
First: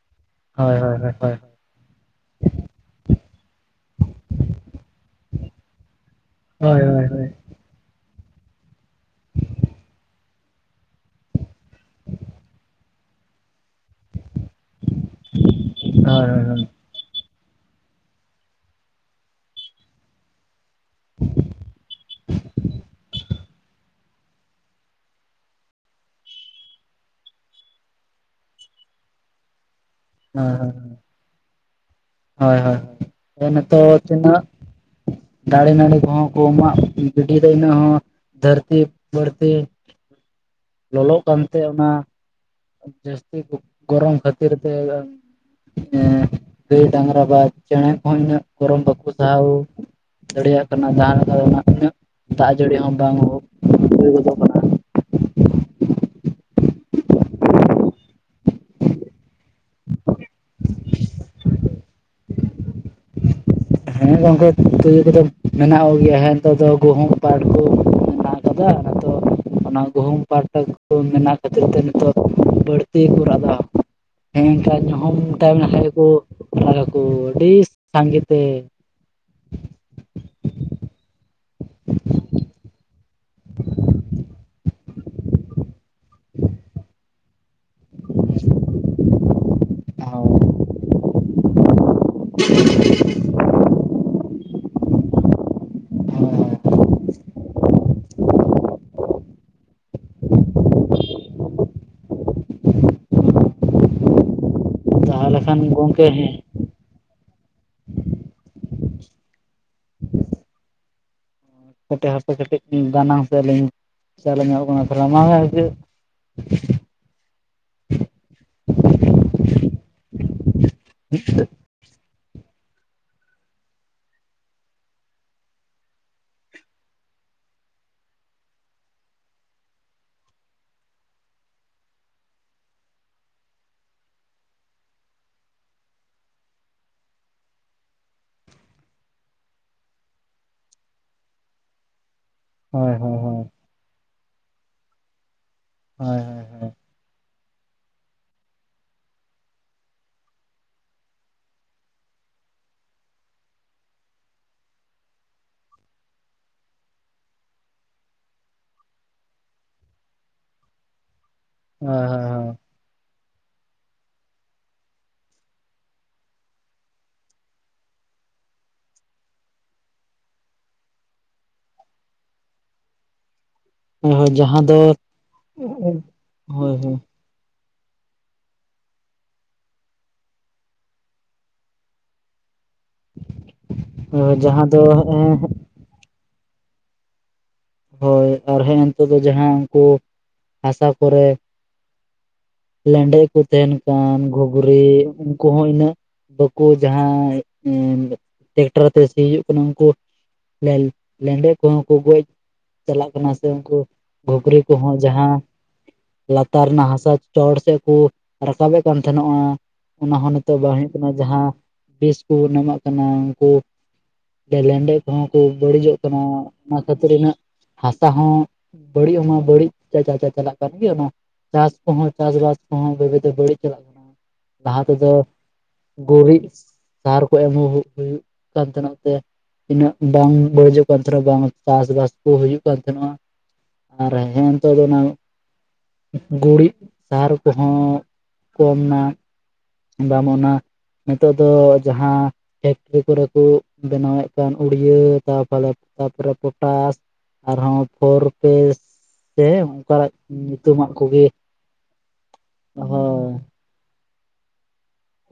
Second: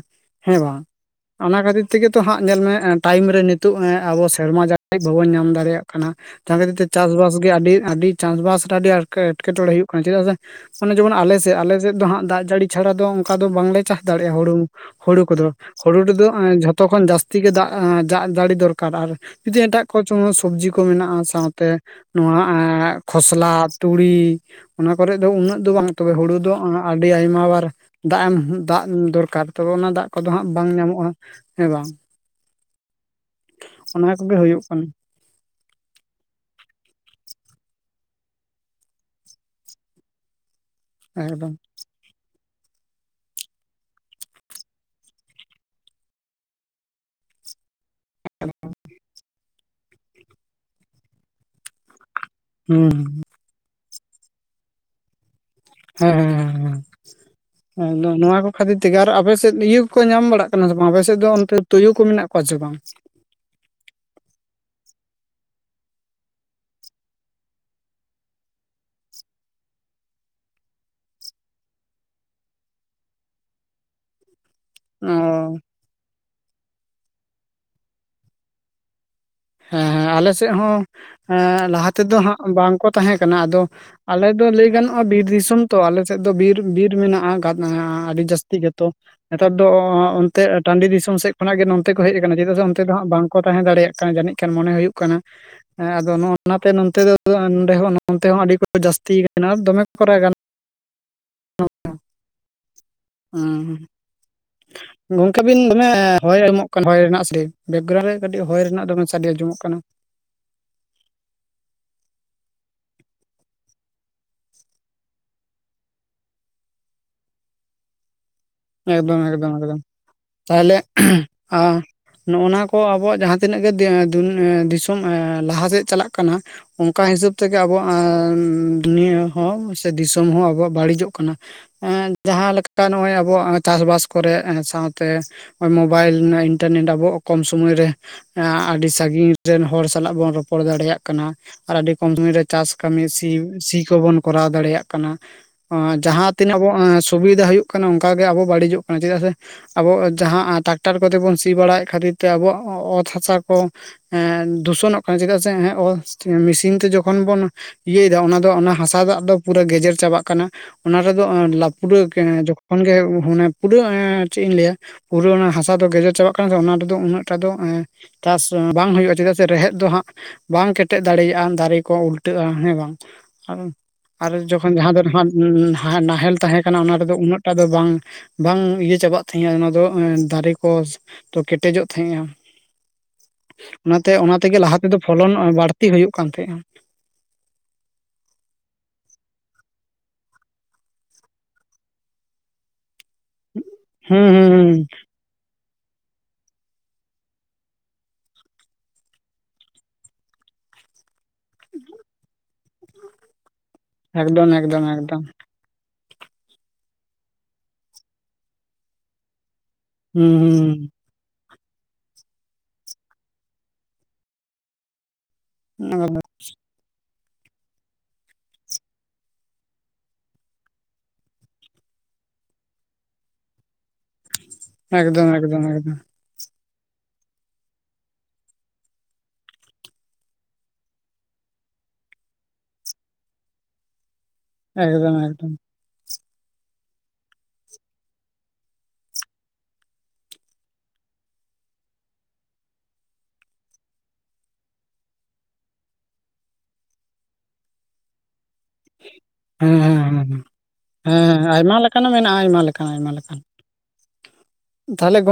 ᱦᱮᱸ ᱦᱳᱭ ᱵᱟᱝ ᱦᱳᱭ ᱦᱳᱭ ᱦᱳᱭ ᱚᱱᱟ ᱠᱷᱟᱹᱛᱤᱨᱼᱼ ᱛᱮᱜᱮᱛᱚ ᱦᱟᱸᱜ ᱧᱮᱞᱢᱮ ᱴᱟᱭᱤᱢ ᱨᱮ ᱱᱤᱛᱚᱜ ᱟᱵᱚ ᱥᱮᱨᱢᱟ ᱡᱟᱲᱤ ᱵᱟᱵᱚᱱ ᱧᱟᱢ ᱫᱟᱲᱮᱭᱟᱜ ᱠᱟᱱᱟ᱾ ᱡᱟᱦᱟᱸ ᱠᱷᱟᱹᱛᱤᱨ ᱦᱳᱭ ᱛᱮ ᱦᱳᱭ ᱦᱳᱭ ᱪᱟᱥᱵᱟᱥ ᱜᱮ ᱟᱹᱰᱤ ᱟᱹᱰᱤᱼᱼ ᱪᱟᱥᱵᱟᱥ ᱨᱮ ᱟᱹᱰᱤ ᱮᱴ ᱮᱴᱠᱮᱴᱚᱬᱮ ᱦᱩᱭᱩᱜ ᱠᱟᱱᱟ ᱪᱮᱫᱟᱜ ᱥᱮ ᱢᱟᱱᱮ ᱡᱮᱢᱚᱱ ᱟᱞᱮ ᱥᱮᱫ ᱟᱞᱮ ᱥᱮᱫ ᱫᱚ ᱦᱟᱸᱜ ᱫᱟᱜ ᱡᱟᱹᱲᱤ ᱪᱷᱟᱲᱟ ᱚᱱᱠᱟ ᱫᱚ ᱵᱟᱝᱞᱮ ᱪᱟᱥ ᱫᱟᱲᱮᱭᱟᱜᱼᱟ ᱦᱩᱲᱩ, ᱦᱩᱲᱩ ᱠᱚᱫᱚ ᱦᱳᱭ ᱦᱩᱲᱩ ᱨᱮᱫᱚ ᱦᱳᱭ ᱡᱚ ᱛᱚ ᱛᱚᱠᱷᱚᱱ ᱡᱟᱹᱥᱛᱤ ᱜᱮ ᱫᱟᱜ ᱫᱟᱜ ᱡᱟᱲᱤ ᱫᱚᱨᱠᱟᱨ ᱟᱨ ᱡᱩᱫᱤ ᱮᱴᱟᱜ ᱠᱚᱪ ᱥᱚᱵᱡᱤ ᱠᱚ ᱢᱮᱱᱟᱜᱼᱟ ᱥᱟᱶᱛᱮ, ᱱᱚᱣᱟ ᱮ ᱠᱷᱚᱥᱞᱟ ᱛᱩᱲᱤ, ᱚᱱᱟ ᱠᱚᱨᱮᱫ ᱫᱚ ᱩᱱᱟᱹᱜ ᱫᱚ ᱵᱟᱝ ᱛᱚᱵᱮ ᱦᱩᱲᱩ ᱫᱚ ᱟᱹᱰᱤ ᱟᱭᱢᱟ ᱵᱟᱨ ᱫᱟᱜ ᱮᱢ ᱫᱟᱜ ᱫᱚᱨᱠᱟᱨ ᱛᱚᱵᱮ ᱚᱱᱟ ᱫᱟᱜ ᱠᱚᱫᱚ ᱦᱳᱭ ᱦᱟᱸᱜ ᱵᱟᱝ ᱧᱟᱢᱚᱜᱼᱟ ᱦᱮᱸ ᱵᱟᱝ᱾ ᱦᱳᱭ ᱦᱳᱭ ᱱᱤᱛᱚᱜ ᱚᱱᱟ ᱠᱚᱜᱮ ᱛᱤᱱᱟᱹᱜ ᱦᱩᱭᱩᱜ ᱠᱟᱱᱟ ᱫᱟᱨᱮ ᱱᱟᱹᱲᱤ ᱠᱚᱦᱚᱸ ᱠᱚᱢᱟᱜ ᱜᱤᱰᱤ ᱫᱚ ᱤᱱᱟᱹᱜ ᱦᱚᱸ ᱫᱷᱟᱹᱨᱛᱤ ᱵᱟᱹᱲᱛᱤ ᱞᱚᱞᱚᱜ ᱮᱠᱫᱚᱢ ᱠᱟᱱᱛᱮ ᱚᱱᱟ ᱡᱟᱹᱥᱛᱤ ᱜᱚᱨᱚᱢ ᱠᱷᱟᱹᱛᱤᱨ ᱛᱮ ᱜᱟᱹᱭ ᱰᱟᱝᱨᱟ ᱵᱟᱫᱽ ᱪᱮᱬᱮ ᱦᱚ ᱤᱱᱟᱹᱜ ᱜᱚᱨᱚᱢ ᱵᱟᱠᱚ ᱥᱟᱦᱟᱣ ᱫᱟᱲᱮᱭᱟᱜ ᱠᱟᱱᱟ ᱡᱟᱦᱟᱸ ᱞᱮᱠᱟ ᱫᱟᱜ ᱡᱟᱹᱲᱤ ᱦᱚᱸ ᱦᱩᱸ ᱵᱟᱝ ᱦᱳᱭ ᱜᱫᱚᱜ ᱦᱮᱸ ᱦᱮᱸ ᱟᱫᱚ ᱱᱚᱣᱟ ᱠᱚ ᱠᱷᱟᱹᱛᱤᱨ ᱛᱮᱜᱮ ᱟᱨ ᱟᱵᱮᱥ ᱮᱫ ᱤᱭᱟᱹ ᱠᱚᱠᱚ ᱧᱟᱢ ᱵᱟᱲᱟᱜ ᱠᱟᱱᱟ ᱥᱮ ᱵᱟᱝ ᱟᱯᱮ ᱥᱮᱫ ᱫᱚ ᱚᱱᱛᱮ ᱛᱩᱭᱩ ᱠᱚ ᱢᱮᱱᱟᱜ ᱠᱚᱣᱟ ᱪᱮ ᱵᱟᱝ? ᱦᱮᱸ ᱜᱚᱢᱠᱮ ᱛᱩᱭᱩ ᱠᱚᱫᱚ ᱢᱮᱱᱟᱜ ᱠᱚ ᱜᱮᱭᱟ ᱦᱮᱸ ᱱᱮᱛᱟᱨ ᱫᱚ ᱜᱩᱦᱩᱢ ᱯᱟᱴᱷ ᱠᱚ [unintelligible] ᱚᱱᱟ ᱜᱩᱦᱩᱢ ᱯᱴᱟ ᱠᱚ ᱢᱮᱱᱟᱜ ᱠᱷᱟᱹᱛᱤᱨ ᱛᱮ ᱱᱤᱛᱚᱜ ᱵᱟᱹᱲᱛᱤ ᱠᱚ ᱠᱚᱨᱟᱣᱫᱟ ᱾ ᱦᱮᱸᱱᱠᱟ ᱚ ᱧᱩᱦᱚᱢ ᱴᱟᱭᱢᱤ ᱱᱟᱦᱮᱞ ᱠᱚ ᱟᱲᱟᱜᱟᱠᱚ ᱟᱹᱰᱤ ᱥᱟᱸᱜᱮ ᱛᱮ ᱦᱮᱸ ᱦᱮᱸ ᱟᱞᱮ ᱥᱮᱫ ᱦᱚᱸ ᱮ ᱞᱟᱦᱟ ᱛᱮᱫᱚ ᱦᱟᱸᱜ ᱵᱟᱝᱠᱚ ᱛᱟᱦᱮᱸ ᱠᱟᱱᱟ ᱟᱫᱚ ᱟᱞᱮ ᱫᱚ ᱞᱟᱹᱭ ᱜᱟᱱᱚᱜᱼᱟ ᱵᱤᱨ ᱫᱤᱥᱚᱢ ᱛᱚ ᱟᱞᱮ ᱥᱮᱫ ᱫᱚ ᱵᱤᱨ ᱵᱤᱨ ᱢᱮᱱᱟᱜ-ᱟ [unintelligible] ᱟᱹᱰᱤ ᱡᱟᱹᱥᱛᱤ ᱜᱮᱛᱚ, ᱱᱮᱛᱟᱨ ᱫᱚ ᱚᱱᱛᱮ ᱴᱟᱹᱰᱤ ᱫᱤᱥᱚᱢ ᱥᱮᱫ ᱠᱷᱚᱱᱟᱜ ᱜᱮ ᱱᱚᱱᱛᱮ ᱠᱚ ᱦᱮᱡ ᱟᱠᱟᱱᱟ ᱪᱮᱫᱟᱜ ᱥᱮ ᱚᱱᱛᱮ ᱫᱚ ᱦᱟᱸᱜ ᱵᱟᱝᱠᱚ ᱛᱟᱦᱮᱸ ᱫᱟᱲᱮᱭᱟᱜ ᱠᱟᱱᱟ ᱡᱟᱹᱱᱤᱡ᱾ ᱢᱚᱱᱮ ᱦᱩᱭᱩᱜ ᱠᱟᱱᱟ ᱟᱫᱚ ᱚᱱᱟ ᱛᱮ ᱱᱚᱛᱮ ᱫᱚ [unintelligible] ᱱᱚᱛᱮᱦᱚᱸ ᱟᱹᱰᱤ ᱠᱚ ᱡᱟᱹᱥᱛᱤ ᱠᱟᱱᱟ ᱫᱚᱢᱮ ᱠᱚᱨᱟᱜ ᱜᱟᱱ ᱦᱩᱸ ᱛᱟᱦᱚᱞᱮ ᱜᱚᱝᱠᱮ ᱵᱤᱱ ᱠᱷᱟᱱ ᱫᱚᱢᱮ ᱜᱚᱝᱠᱮ ᱦᱮᱸ ᱦᱚᱭ ᱮᱢᱚᱜ ᱠᱟᱱ ᱦᱚᱭ ᱨᱮᱱᱟᱜ ᱥᱟᱰᱮ ᱵᱮᱠᱜᱨᱟᱣᱩᱱ ᱨᱮ ᱠᱟᱹᱴᱤᱡ ᱦᱚᱭ ᱨᱮᱱᱟᱜ ᱫᱚ ᱥᱟᱰᱮ ᱟᱸᱡᱚᱢᱚᱜ ᱠᱟᱱᱟ᱾ ᱠᱟᱹᱴᱤᱡ ᱦᱟᱯᱮ ᱠᱟᱹᱴᱤᱡ ᱫᱟᱱᱟᱝ ᱥᱮ ᱟᱹᱞᱤᱧ ᱪᱟᱞᱟᱣ ᱧᱚᱜᱚᱜ ᱠᱟᱱᱟ [unintelligible] [unintelligible] ᱮᱠᱫᱚᱢ ᱮᱠᱫᱚᱢ ᱮᱠᱫᱚᱢ ᱛᱟᱦᱚᱞᱮ ᱟ ᱱᱚᱜ ᱱᱟ ᱠᱚ ᱟᱵᱚᱣᱟᱜ ᱡᱟᱦᱟᱸ ᱛᱤᱱᱟᱹᱜ ᱜᱮ ᱫᱤᱥᱚᱢ ᱞᱟᱦᱟ ᱥᱮᱫ ᱪᱟᱞᱟᱜ ᱠᱟᱱᱟ, ᱚᱱᱠᱟ ᱦᱤᱥᱟᱹᱵ ᱛᱮᱜᱮ ᱟᱵᱚᱣᱟᱜ ᱫᱩᱱᱤᱭᱟᱹ ᱦᱚᱸ ᱥᱮ ᱫᱤᱥᱚᱢ ᱦᱚᱸ ᱟᱵᱚᱣᱟᱜ ᱵᱟᱹᱲᱤᱡᱚᱜ ᱠᱟᱱᱟ ᱾ ᱦᱮᱸ ᱡᱟᱦᱟᱸ ᱞᱮᱠᱟ ᱱᱚ-ᱚᱭ ᱟᱵ ᱟᱵᱚᱣᱟᱜ ᱪᱟᱥᱵᱟᱥ ᱠᱚᱨᱮ ᱥᱟᱶᱛᱮ ᱢᱳᱵᱟᱭᱤᱞ ᱤᱱᱴᱟᱨᱱᱮᱴ ᱟᱵᱚᱣᱟᱜ ᱠᱚᱢ ᱥᱚᱢᱚᱭ ᱨᱮ ᱟᱹᱰᱤ ᱥᱟᱹᱜᱤᱧ ᱨᱮᱱ ᱦᱚᱲ ᱥᱟᱞᱟᱜ ᱵᱚᱱ ᱨᱚᱯᱚᱲ ᱫᱟᱲᱮᱭᱟᱜ ᱠᱟᱱᱟ ᱟᱨ ᱟᱹᱰᱤ ᱠᱚᱢ ᱥᱚᱢᱚᱭ ᱨᱮ ᱪᱟᱥ ᱦᱳᱭ ᱠᱟᱹᱢᱤ ᱦᱳᱭ ᱥᱤ ᱦᱳᱭ ᱥᱤ ᱠᱚᱵᱚᱱ ᱠᱚᱨᱟᱣ ᱫᱟᱲᱮᱭᱟᱜ ᱠᱟᱱᱟ ᱾ ᱦᱳᱭ ᱡᱟᱦᱟᱸ ᱛᱤᱱᱟᱹᱜ ᱵᱚ ᱦᱳᱭ ᱥᱩᱵᱤᱫᱷᱟ ᱦᱩᱭᱩᱜ ᱠᱟᱱᱟ ᱚᱱᱠᱟᱜ ᱜᱮ ᱟᱵᱚ ᱵᱟᱹᱲᱤᱡᱚᱜ ᱠᱟᱱᱟ, ᱪᱮᱫᱟᱜ ᱥᱮ ᱟᱵᱚ ᱡᱟᱦᱟᱸ ᱴᱟᱠᱴᱟᱨ ᱠᱚᱛᱮ ᱵᱚᱱ ᱥᱤ ᱵᱟᱲᱟᱭᱮᱫ ᱠᱷᱟᱹᱛᱤᱨ ᱛᱮ ᱟᱵᱚᱣᱟᱜ ᱚᱛ ᱦᱟᱥᱟ ᱠᱚ, ᱮᱸ ᱫᱩᱥᱚᱱᱚᱜ ᱠᱟᱱᱟ ᱪᱮᱫᱟᱜ ᱥᱮ ᱢᱮᱥᱤᱱ ᱛᱮ ᱡᱚᱠᱷᱚᱱ ᱵᱚᱱ ᱤᱭᱟᱹᱭᱮᱫᱟ ᱚᱱᱟ ᱫᱚ ᱚᱱᱟ ᱦᱟᱥᱟ ᱫᱟᱜ ᱫᱚ ᱯᱩᱨᱟᱹ ᱜᱮᱡᱮᱨ ᱪᱟᱵᱟᱜ ᱠᱟᱱᱟ ᱚᱱᱟ ᱨᱮᱫᱚ ᱯᱩᱨᱟᱹ [unintelligible] ᱢᱟᱱᱮ ᱯᱩᱨᱟᱹ ᱪᱮᱫ ᱤᱧ ᱞᱟᱹᱭᱟ! ᱯᱩᱨᱟᱹ ᱚᱱᱟ ᱦᱟᱥᱟ ᱫᱚ ᱜᱮᱡᱮᱨ ᱪᱟᱵᱟᱜ ᱠᱟᱱᱟ ᱚᱱᱟ ᱨᱮᱫᱚ ᱩᱱᱟᱹᱜᱴᱟᱜ ᱫᱚ ᱮᱸ ᱪᱟᱥ ᱵᱟᱝ ᱦᱩᱭᱩᱜᱼᱟ ᱪᱮᱫᱟᱜ ᱥᱮ ᱨᱮᱦᱮᱫ ᱫᱚ ᱦᱟᱸᱜ ᱵᱟᱝ ᱠᱮᱴᱮᱡ ᱫᱟᱲᱮᱭᱟᱜᱼᱟ ᱫᱟᱨᱮ ᱠᱚ ᱩᱞᱴᱟᱹᱜᱼᱟ ᱦᱮᱸ ᱵᱟᱝ? ᱟᱨ ᱡᱚᱠᱷᱚᱱ ᱡᱟᱦᱟᱸ ᱫᱚ ᱱᱟᱜ ᱱᱟᱦᱮᱞ ᱛᱟᱦᱮᱸ ᱦᱳᱭ ᱠᱟᱱᱟ ᱦᱳᱭ ᱚᱱᱟ ᱨᱮᱫᱚ ᱩᱱᱟᱹᱜ ᱮᱴᱟᱜ ᱫᱚ ᱵᱟᱝ ᱵᱟᱝ ᱤᱭᱟᱹ ᱪᱟᱵᱟᱜ ᱛᱟᱦᱮᱸᱼᱟ ᱚᱱᱟ ᱫᱚ ᱫᱟᱨᱮ ᱠᱚ, ᱛᱚ ᱠᱮᱴᱮᱡᱚᱜ ᱛᱟᱦᱮᱸᱼᱟ ᱚᱱᱟᱛᱮ ᱚᱱᱟ ᱛᱮᱜᱮ ᱡᱟᱦᱟᱸ ᱞᱟᱦᱟ ᱫᱚ ᱛᱮᱫᱚ ᱯᱷᱚᱞᱚᱱ ᱵᱟᱹᱲ ᱛᱤ ᱦᱩᱭᱩᱜ ᱠᱟᱱ ᱛᱟᱦᱮᱸᱜᱼᱟ ᱾ ᱦᱳᱭ ᱟᱨ ᱦᱮᱸ ᱱᱤᱛᱚᱜ ᱫᱚ ᱡᱟᱦᱟᱸ ᱩᱱᱠᱩ ᱦᱟᱥᱟ ᱠᱚᱨᱮ, ᱞᱮᱸᱰᱮᱡ ᱠᱚ ᱛᱟᱦᱮᱱ ᱠᱟᱱ ᱦᱩᱸ ᱦᱩᱸ ᱜᱷᱩᱜᱽᱲᱤ ᱦᱩᱸ ᱩᱱᱠᱩ ᱦᱚᱸ ᱤᱱᱟᱹᱜ ᱵᱟᱠᱩ ᱡᱟᱦᱟᱸ ᱮᱸᱰᱮᱡ ᱴᱮᱠᱴᱟᱨ ᱟᱛᱮ ᱥᱤ ᱦᱩᱭᱩᱜ ᱠᱟᱱᱟ ᱩᱱᱠᱩ, ᱞᱮᱞ ᱞᱮᱸᱰᱮᱡ ᱠᱚᱦᱚᱸ ᱠᱚ ᱜᱚᱡ ᱪᱟᱞᱟᱜ ᱠᱟᱱᱟ ᱥᱮ ᱩᱱᱠᱩ ᱾ ᱮᱠᱫᱚᱢ ᱜᱷᱩᱜᱽᱨᱤ ᱮᱠᱫᱚᱢ ᱠᱚᱦᱚᱸ ᱮᱠᱫᱚᱢ ᱡᱟᱦᱟᱸ, ᱞᱟᱛᱟᱨ ᱨᱮᱱᱟᱜ ᱦᱟᱥᱟ ᱪᱚᱴ ᱥᱮᱫ ᱠᱚ ᱨᱟᱠᱟᱵᱮᱫ ᱠᱟᱱ ᱛᱟᱦᱮᱱᱚᱜᱼᱟ ᱾ ᱚᱱᱟᱦᱚᱸ ᱦᱩᱸ ᱱᱤᱛᱚᱜ ᱵᱟᱝ ᱦᱩᱭᱩᱜ ᱦᱩᱸ ᱠᱟᱱᱟ ᱡᱟᱦᱟᱸ ᱵᱤᱥ ᱠᱚ ᱮᱢᱟᱜ ᱠᱟᱱᱟ ᱩᱱᱠᱩ, ᱞᱮᱱᱰᱮᱡ ᱠᱚᱦᱚᱸ ᱠᱚ ᱵᱟᱹᱲᱤᱡᱚᱜ ᱠᱟᱱᱟ ᱮᱠᱫᱚᱢ ᱚᱱᱟ ᱠᱷᱟᱹᱛᱤᱨ ᱤᱱᱟᱹᱜ ᱦᱟᱥᱟ ᱦᱚᱸ ᱵᱟᱹᱲᱤᱡ ᱦᱚᱸᱢᱟ ᱵᱟᱹᱲᱤᱡᱟ ᱪᱟᱪᱟ ᱪᱟᱞᱟᱜ ᱠᱟᱱ ᱜᱮ ᱚᱱᱟ ᱪᱟᱥ ᱠᱚᱦᱚᱸ ᱪᱟᱥᱵᱟᱥ ᱠᱚᱦᱚᱸ ᱵᱛᱮ ᱵᱟᱹᱲᱤᱡ ᱪᱟᱞᱟᱜ ᱠᱟᱱᱟ ᱞᱟᱦᱟ ᱛᱮᱫᱚ ᱮᱠᱫᱚᱢ ᱮᱠᱫᱚᱢ ᱜᱩᱨᱤᱡ, ᱥᱟᱨ ᱠᱚ ᱮᱢ ᱦᱩᱭᱩᱜ ᱠᱟᱱ ᱛᱟᱦᱮᱱᱟ ᱛᱮ, ᱤᱱᱟᱹᱜ ᱵᱟᱝ ᱵᱟᱹᱲᱤᱡᱚᱜ ᱠᱟᱱ [unintelligible] ᱵᱟᱝ ᱪᱟᱥ ᱵᱟᱥ ᱠᱚ ᱦᱩᱭᱩᱜ ᱠᱟᱱ ᱛᱟᱦᱮᱱᱚᱜᱼᱟ ᱾ ᱟᱨ ᱦᱮᱸ ᱱᱤᱛᱚᱜ ᱫᱚ ᱚᱱᱟ ᱮᱠᱫᱚᱢ ᱮᱠᱫᱚᱢ ᱜᱩᱨᱤᱡ ᱥᱟᱨ ᱠᱚᱦᱚᱸ ᱠᱚᱢ ᱱᱟ ᱵᱟᱢ ᱚᱱᱟ, ᱱᱤᱛᱚᱜ ᱫᱚ ᱡᱟᱦᱟᱸ ᱯᱷᱮᱠᱴᱨᱤ ᱠᱚᱨᱮ ᱠᱚ ᱵᱮᱱᱟᱣᱮᱫ ᱠᱟᱱ ᱩᱲᱭᱟᱹ ᱛᱟᱨᱯᱚᱨᱮ ᱯᱚᱴᱟᱥ ᱾ ᱟᱨᱦᱚᱸ ᱯᱷᱚᱨ ᱯᱮᱥ ᱥᱮ ᱦᱮᱸ ᱦᱮᱸ ᱚᱱᱠᱟᱟᱜ ᱧᱩᱛᱩᱢᱟᱱ ᱦᱮᱸ ᱠᱚᱜᱮ ᱾ ᱦᱮᱸ ᱟᱭᱢᱟ ᱞᱮᱠᱟᱱᱟᱜ ᱢᱮᱱᱟᱜᱼᱟ ᱟᱭᱢᱟ ᱞᱮᱠᱟᱱ ᱟᱭᱢᱟ ᱞᱮᱠᱟᱱ ᱾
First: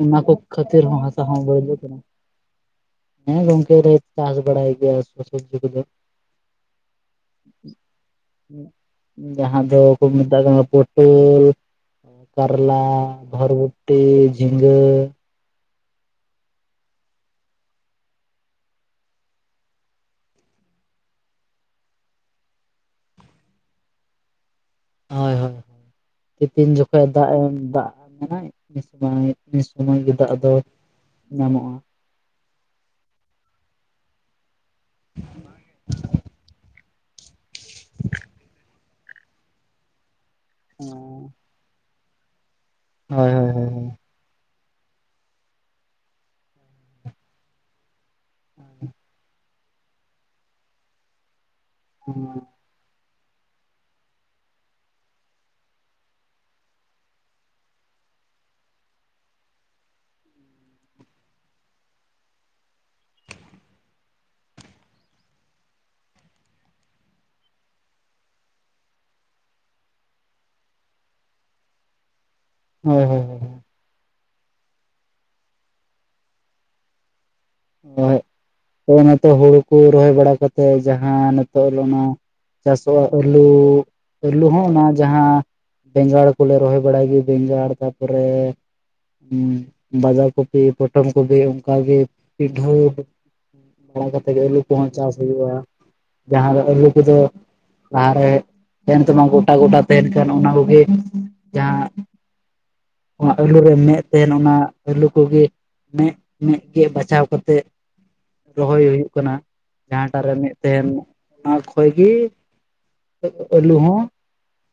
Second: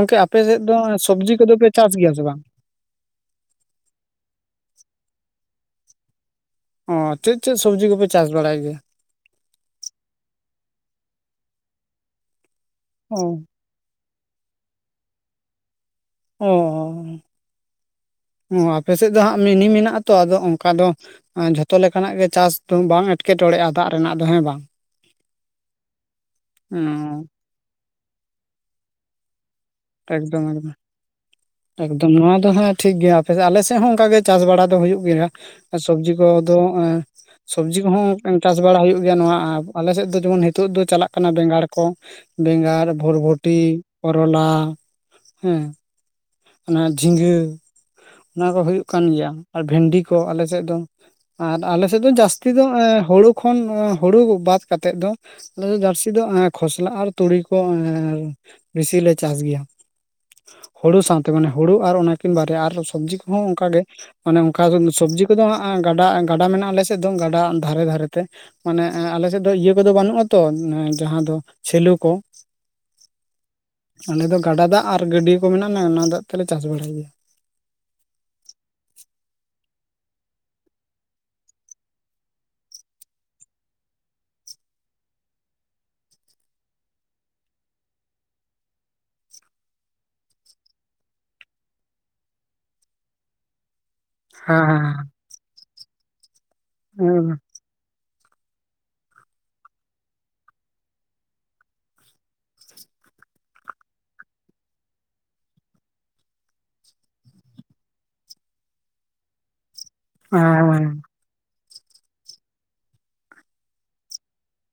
ᱚᱱᱟ ᱠᱚ ᱟᱯᱮ ᱥᱮᱫ ᱫᱚ ᱠᱷᱟᱹᱛᱤᱨ ᱦᱚᱸ ᱦᱟᱥᱟ ᱥᱚᱵᱽᱡᱤ ᱦᱚᱸ ᱠᱚᱫᱚ ᱯᱮ [unintelligible] ᱪᱟᱥ ᱠᱟᱱᱟ ᱜᱮᱭᱟ ᱥᱮ ᱵᱟᱝ ᱾ ᱦᱮᱸ ᱜᱚᱝᱠᱮ ᱨᱮ ᱪᱟᱥ ᱵᱟᱲᱟᱭ ᱜᱮᱭᱟ ᱥᱚᱵᱽᱡᱤ ᱠᱚᱫᱚ ᱾ ᱚᱻ ᱪᱮᱫ ᱪᱮᱫ ᱥᱚᱵᱽᱡᱤ ᱠᱚᱯᱮ ᱪᱟᱥ ᱵᱟᱲᱟᱭ ᱜᱮᱭᱟ? ᱡᱟᱦᱟᱸ ᱫᱚᱠᱚ ᱢᱮᱛᱟᱜ ᱠᱟᱱᱟ ᱯᱚᱴᱚᱞ ᱠᱟᱨᱞᱟ ᱚ ᱵᱷᱚᱨᱵᱚ ᱴᱤ ᱡᱷᱤᱸᱜᱟᱹ ᱾ ᱚ ᱟᱯᱮ ᱥᱮᱫ ᱫᱚ ᱦᱟᱸᱜ ᱢᱤᱱᱤ ᱢᱮᱱᱟᱜ ᱟ ᱛᱚ ᱟᱫᱚ ᱚᱱᱠᱟ ᱫᱚ ᱡᱷᱚᱛᱚ ᱞᱮᱠᱟᱱᱟᱜ ᱜᱮ ᱪᱟᱥ ᱫᱚ ᱵᱟᱝ ᱮᱸᱴᱠᱮᱴᱚᱬᱮᱜᱼᱟ ᱫᱟᱜ ᱨᱮᱱᱟᱜ ᱫᱚ ᱦᱮᱸ ᱵᱟᱝ? ᱦᱳᱭ ᱦᱳᱭ ᱛᱤᱯᱤᱱ ᱡᱚᱠᱷᱚᱱ ᱚᱸ ᱫᱟᱜ ᱮᱢ ᱫᱟᱜ [unintelligible] ᱵᱟᱝ ᱢᱤᱫ ᱥᱩᱢᱟᱹᱭ ᱜᱮ ᱫᱟᱜ ᱫᱚ ᱧᱟᱢᱚᱜᱼᱟ ᱾ ᱟᱫᱚ ᱱᱚᱣᱟ ᱫᱚ ᱦᱮ ᱴᱷᱤᱠ ᱜᱮᱭᱟ ᱟᱯᱮ ᱟᱞᱮ ᱥᱮᱫ ᱦᱚᱸ ᱚᱱᱠᱟᱜ ᱜᱮ ᱪᱟᱥ ᱵᱟᱲᱟ ᱫᱚ ᱦᱩᱭᱩᱜ ᱜᱮᱭᱟ ᱾ ᱥᱚᱵᱽᱡᱤ ᱠᱚᱫᱚ ᱮᱸ ᱥᱚᱵᱽᱡᱤ ᱠᱚᱦᱚᱸ ᱪᱟᱥ ᱵᱟᱲᱟ ᱦᱩᱭᱩᱜ ᱜᱮᱭᱟ ᱱᱚᱣᱟ ᱟᱞᱮ ᱥᱮᱫ ᱫᱚ ᱡᱮᱢᱚᱱ ᱱᱤᱛᱚᱜ ᱫᱚ ᱪᱟᱞᱟᱜ ᱠᱟᱱᱟ ᱵᱮᱸᱜᱟᱲ ᱠᱚ ᱾ ᱵᱮᱸᱜᱟᱲ, ᱦᱳᱭ ᱦᱳᱭ ᱵᱷᱚᱨᱵᱷᱚᱴᱤ, ᱦᱳᱭ ᱠᱚᱨᱚᱞᱟ ᱦᱮᱸ ᱾ ᱚᱱᱟ ᱡᱷᱤᱸᱜᱟᱹ ᱚᱱᱟᱠᱚ ᱦᱩᱭᱩᱜ ᱠᱟᱱ ᱜᱮᱭᱟ ᱾ ᱟᱨ ᱵᱷᱮᱱᱰᱤ ᱠᱚ ᱟᱞᱮᱥᱮᱫ ᱫᱚ ᱟᱨ ᱟᱞᱮᱥᱮᱫ ᱫᱚ ᱦᱩᱸ ᱡᱟᱹᱥᱛᱤ ᱫᱚ, ᱮᱸ ᱦᱩᱲᱩ ᱠᱷᱚᱱ ᱦᱩᱲᱩ ᱵᱟᱛ ᱠᱟᱛᱮᱫ ᱫᱚ ᱟᱞᱮ ᱡᱟᱹᱨᱥᱤ ᱫᱚ ᱠᱷᱚᱥᱞᱟ ᱟᱨ ᱛᱩᱲᱤ ᱠᱚ ᱮ ᱵᱮᱥᱤᱞᱮ ᱪᱟᱥ ᱜᱮᱭᱟ ᱾ ᱦᱩᱲᱩ ᱥᱟᱶᱛᱮ ᱢᱟᱱᱮ ᱦᱩᱲᱩ ᱟᱨ ᱚᱱᱟᱠᱤᱱ ᱵᱟᱨᱭᱟ ᱟᱨ ᱥᱚᱵᱽᱡᱤ ᱠᱚᱦᱚᱸ ᱚᱱᱠᱟᱜᱮ ᱾ ᱚᱱᱮ ᱚᱱᱠᱟ ᱥᱚᱵᱽᱡᱤ ᱠᱚᱫᱚ ᱦᱟᱸᱜ ᱜᱟᱰᱟ ᱜᱟᱰᱟ ᱢᱮᱱᱟᱜᱼᱟ ᱟᱞᱮ ᱥᱮᱫ ᱫᱚ ᱜᱟᱰᱟ ᱫᱷᱟᱨᱮ ᱫᱷᱟᱨᱮᱛᱮ ᱾ ᱢᱟᱱᱮ ᱟᱞᱮ ᱥᱮᱫ ᱫᱚ ᱤᱭᱟᱹ ᱠᱚᱫᱚ ᱵᱟᱹᱱᱩᱜᱼᱟ ᱛᱚ ᱡᱟᱦᱟᱸ ᱫᱚ ᱥᱮᱞᱩ ᱠᱚ᱾ ᱦᱳᱭ ᱦᱳᱭ ᱦᱳᱭ ᱟᱞᱮ ᱫᱚ ᱜᱟᱰᱟ ᱫᱟᱜ ᱟᱨ ᱜᱟᱹᱰᱤᱭᱟᱹ ᱠᱚ ᱢᱮᱱᱟᱜᱼᱟ ᱞᱮ ᱚᱱᱟ ᱫᱟᱜ ᱛᱮᱞᱮ ᱪᱟᱥ ᱵᱟᱲᱟᱭ ᱜᱮᱭᱟ᱾ ᱦᱳᱭ ᱱᱤᱛᱚᱜ ᱦᱩᱲᱩ ᱠᱚ ᱨᱚᱦᱚᱭ ᱵᱟᱲᱟ ᱠᱟᱛᱮᱫ ᱡᱟᱦᱟᱸ ᱱᱤᱛᱚᱜ ᱨᱮᱱᱟᱜ ᱪᱟᱥᱚᱜᱼᱟ ᱟᱹᱞᱩ ᱟᱹᱞᱩ ᱦᱚᱸ ᱚᱱᱟ ᱡᱟᱦᱟᱸ ᱵᱮᱸᱜᱟᱲ ᱠᱚᱞᱮ ᱨᱚᱦᱚᱭ ᱵᱟᱲᱟᱭ ᱜᱮ, ᱵᱮᱸᱜᱟᱲ ᱛᱟ ᱯᱚᱨᱮ ᱩᱸ ᱵᱟᱫᱟ ᱠᱚᱯᱤ, ᱯᱚᱴᱚᱢ ᱠᱚᱯᱤ ᱚᱝᱠᱟ ᱜᱮ᱾ ᱯᱤᱰᱷᱟᱹ ᱵᱟᱲᱟ ᱠᱟᱛᱮ ᱜᱮ ᱟᱹᱞᱩ ᱦᱮᱸ ᱠᱚᱦᱚᱸ ᱪᱟᱥ ᱦᱩᱭᱩᱜᱼᱟ᱾ ᱡᱟᱦᱟᱸ ᱫᱚ ᱯᱟᱹᱞᱩ ᱠᱚ ᱫᱚ ᱦᱮᱸ ᱞᱟᱦᱟ ᱨᱮ ᱛᱮᱱ ᱛᱮᱢᱟ ᱩᱸ ᱜᱚᱴᱟ-ᱜᱚᱴᱟ ᱛᱮᱱ ᱠᱟᱱᱚᱜ ᱚᱱᱟ ᱠᱚᱜᱮ ᱡᱟᱦᱟᱸ ᱚᱱᱟ ᱟᱹᱞᱩ ᱨᱮ ᱢᱮᱜ ᱛᱮᱦᱮᱱ, ᱚᱱᱟ ᱟᱹᱞᱩ ᱠᱚᱜᱮ ᱢᱮᱜ-ᱢᱮᱜ ᱜᱮ ᱵᱟᱪᱷᱟᱣ ᱠᱟᱛᱮᱜ ᱨᱚᱦᱚᱭ ᱦᱩᱭᱩᱜ ᱠᱟᱱᱟ, ᱡᱟᱦᱟᱸᱴᱟᱜ ᱨᱮ ᱢᱮᱜ ᱛᱮᱦᱮᱱ ᱢᱟ᱾ ᱦᱮᱸ ᱚᱱᱟ ᱠᱷᱚᱡ ᱜᱮ ᱟᱹᱜ ᱟᱹᱞᱩ ᱦᱚᱸ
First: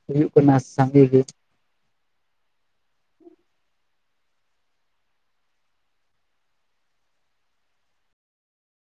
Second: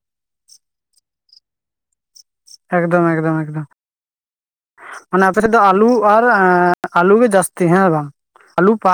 ᱦᱩᱭᱩᱜ ᱠᱟᱱᱟ ᱥᱟᱸᱜᱮ ᱜᱮ᱾ ᱮᱠᱫᱚᱢ, ᱮᱠᱫᱚᱢ, ᱮᱠᱫᱚᱢ᱾ ᱟᱱᱟ ᱟᱯᱮ ᱥᱮᱫ ᱫᱚ ᱟᱹᱞᱩ ᱟᱨ ᱟᱹᱞᱩ ᱮᱸ ᱟᱹᱞᱩ ᱜᱮ ᱡᱟᱹᱥᱛᱤ ᱦᱮᱸ ᱵᱟᱝ, ᱟᱹᱞᱩ ᱯᱟ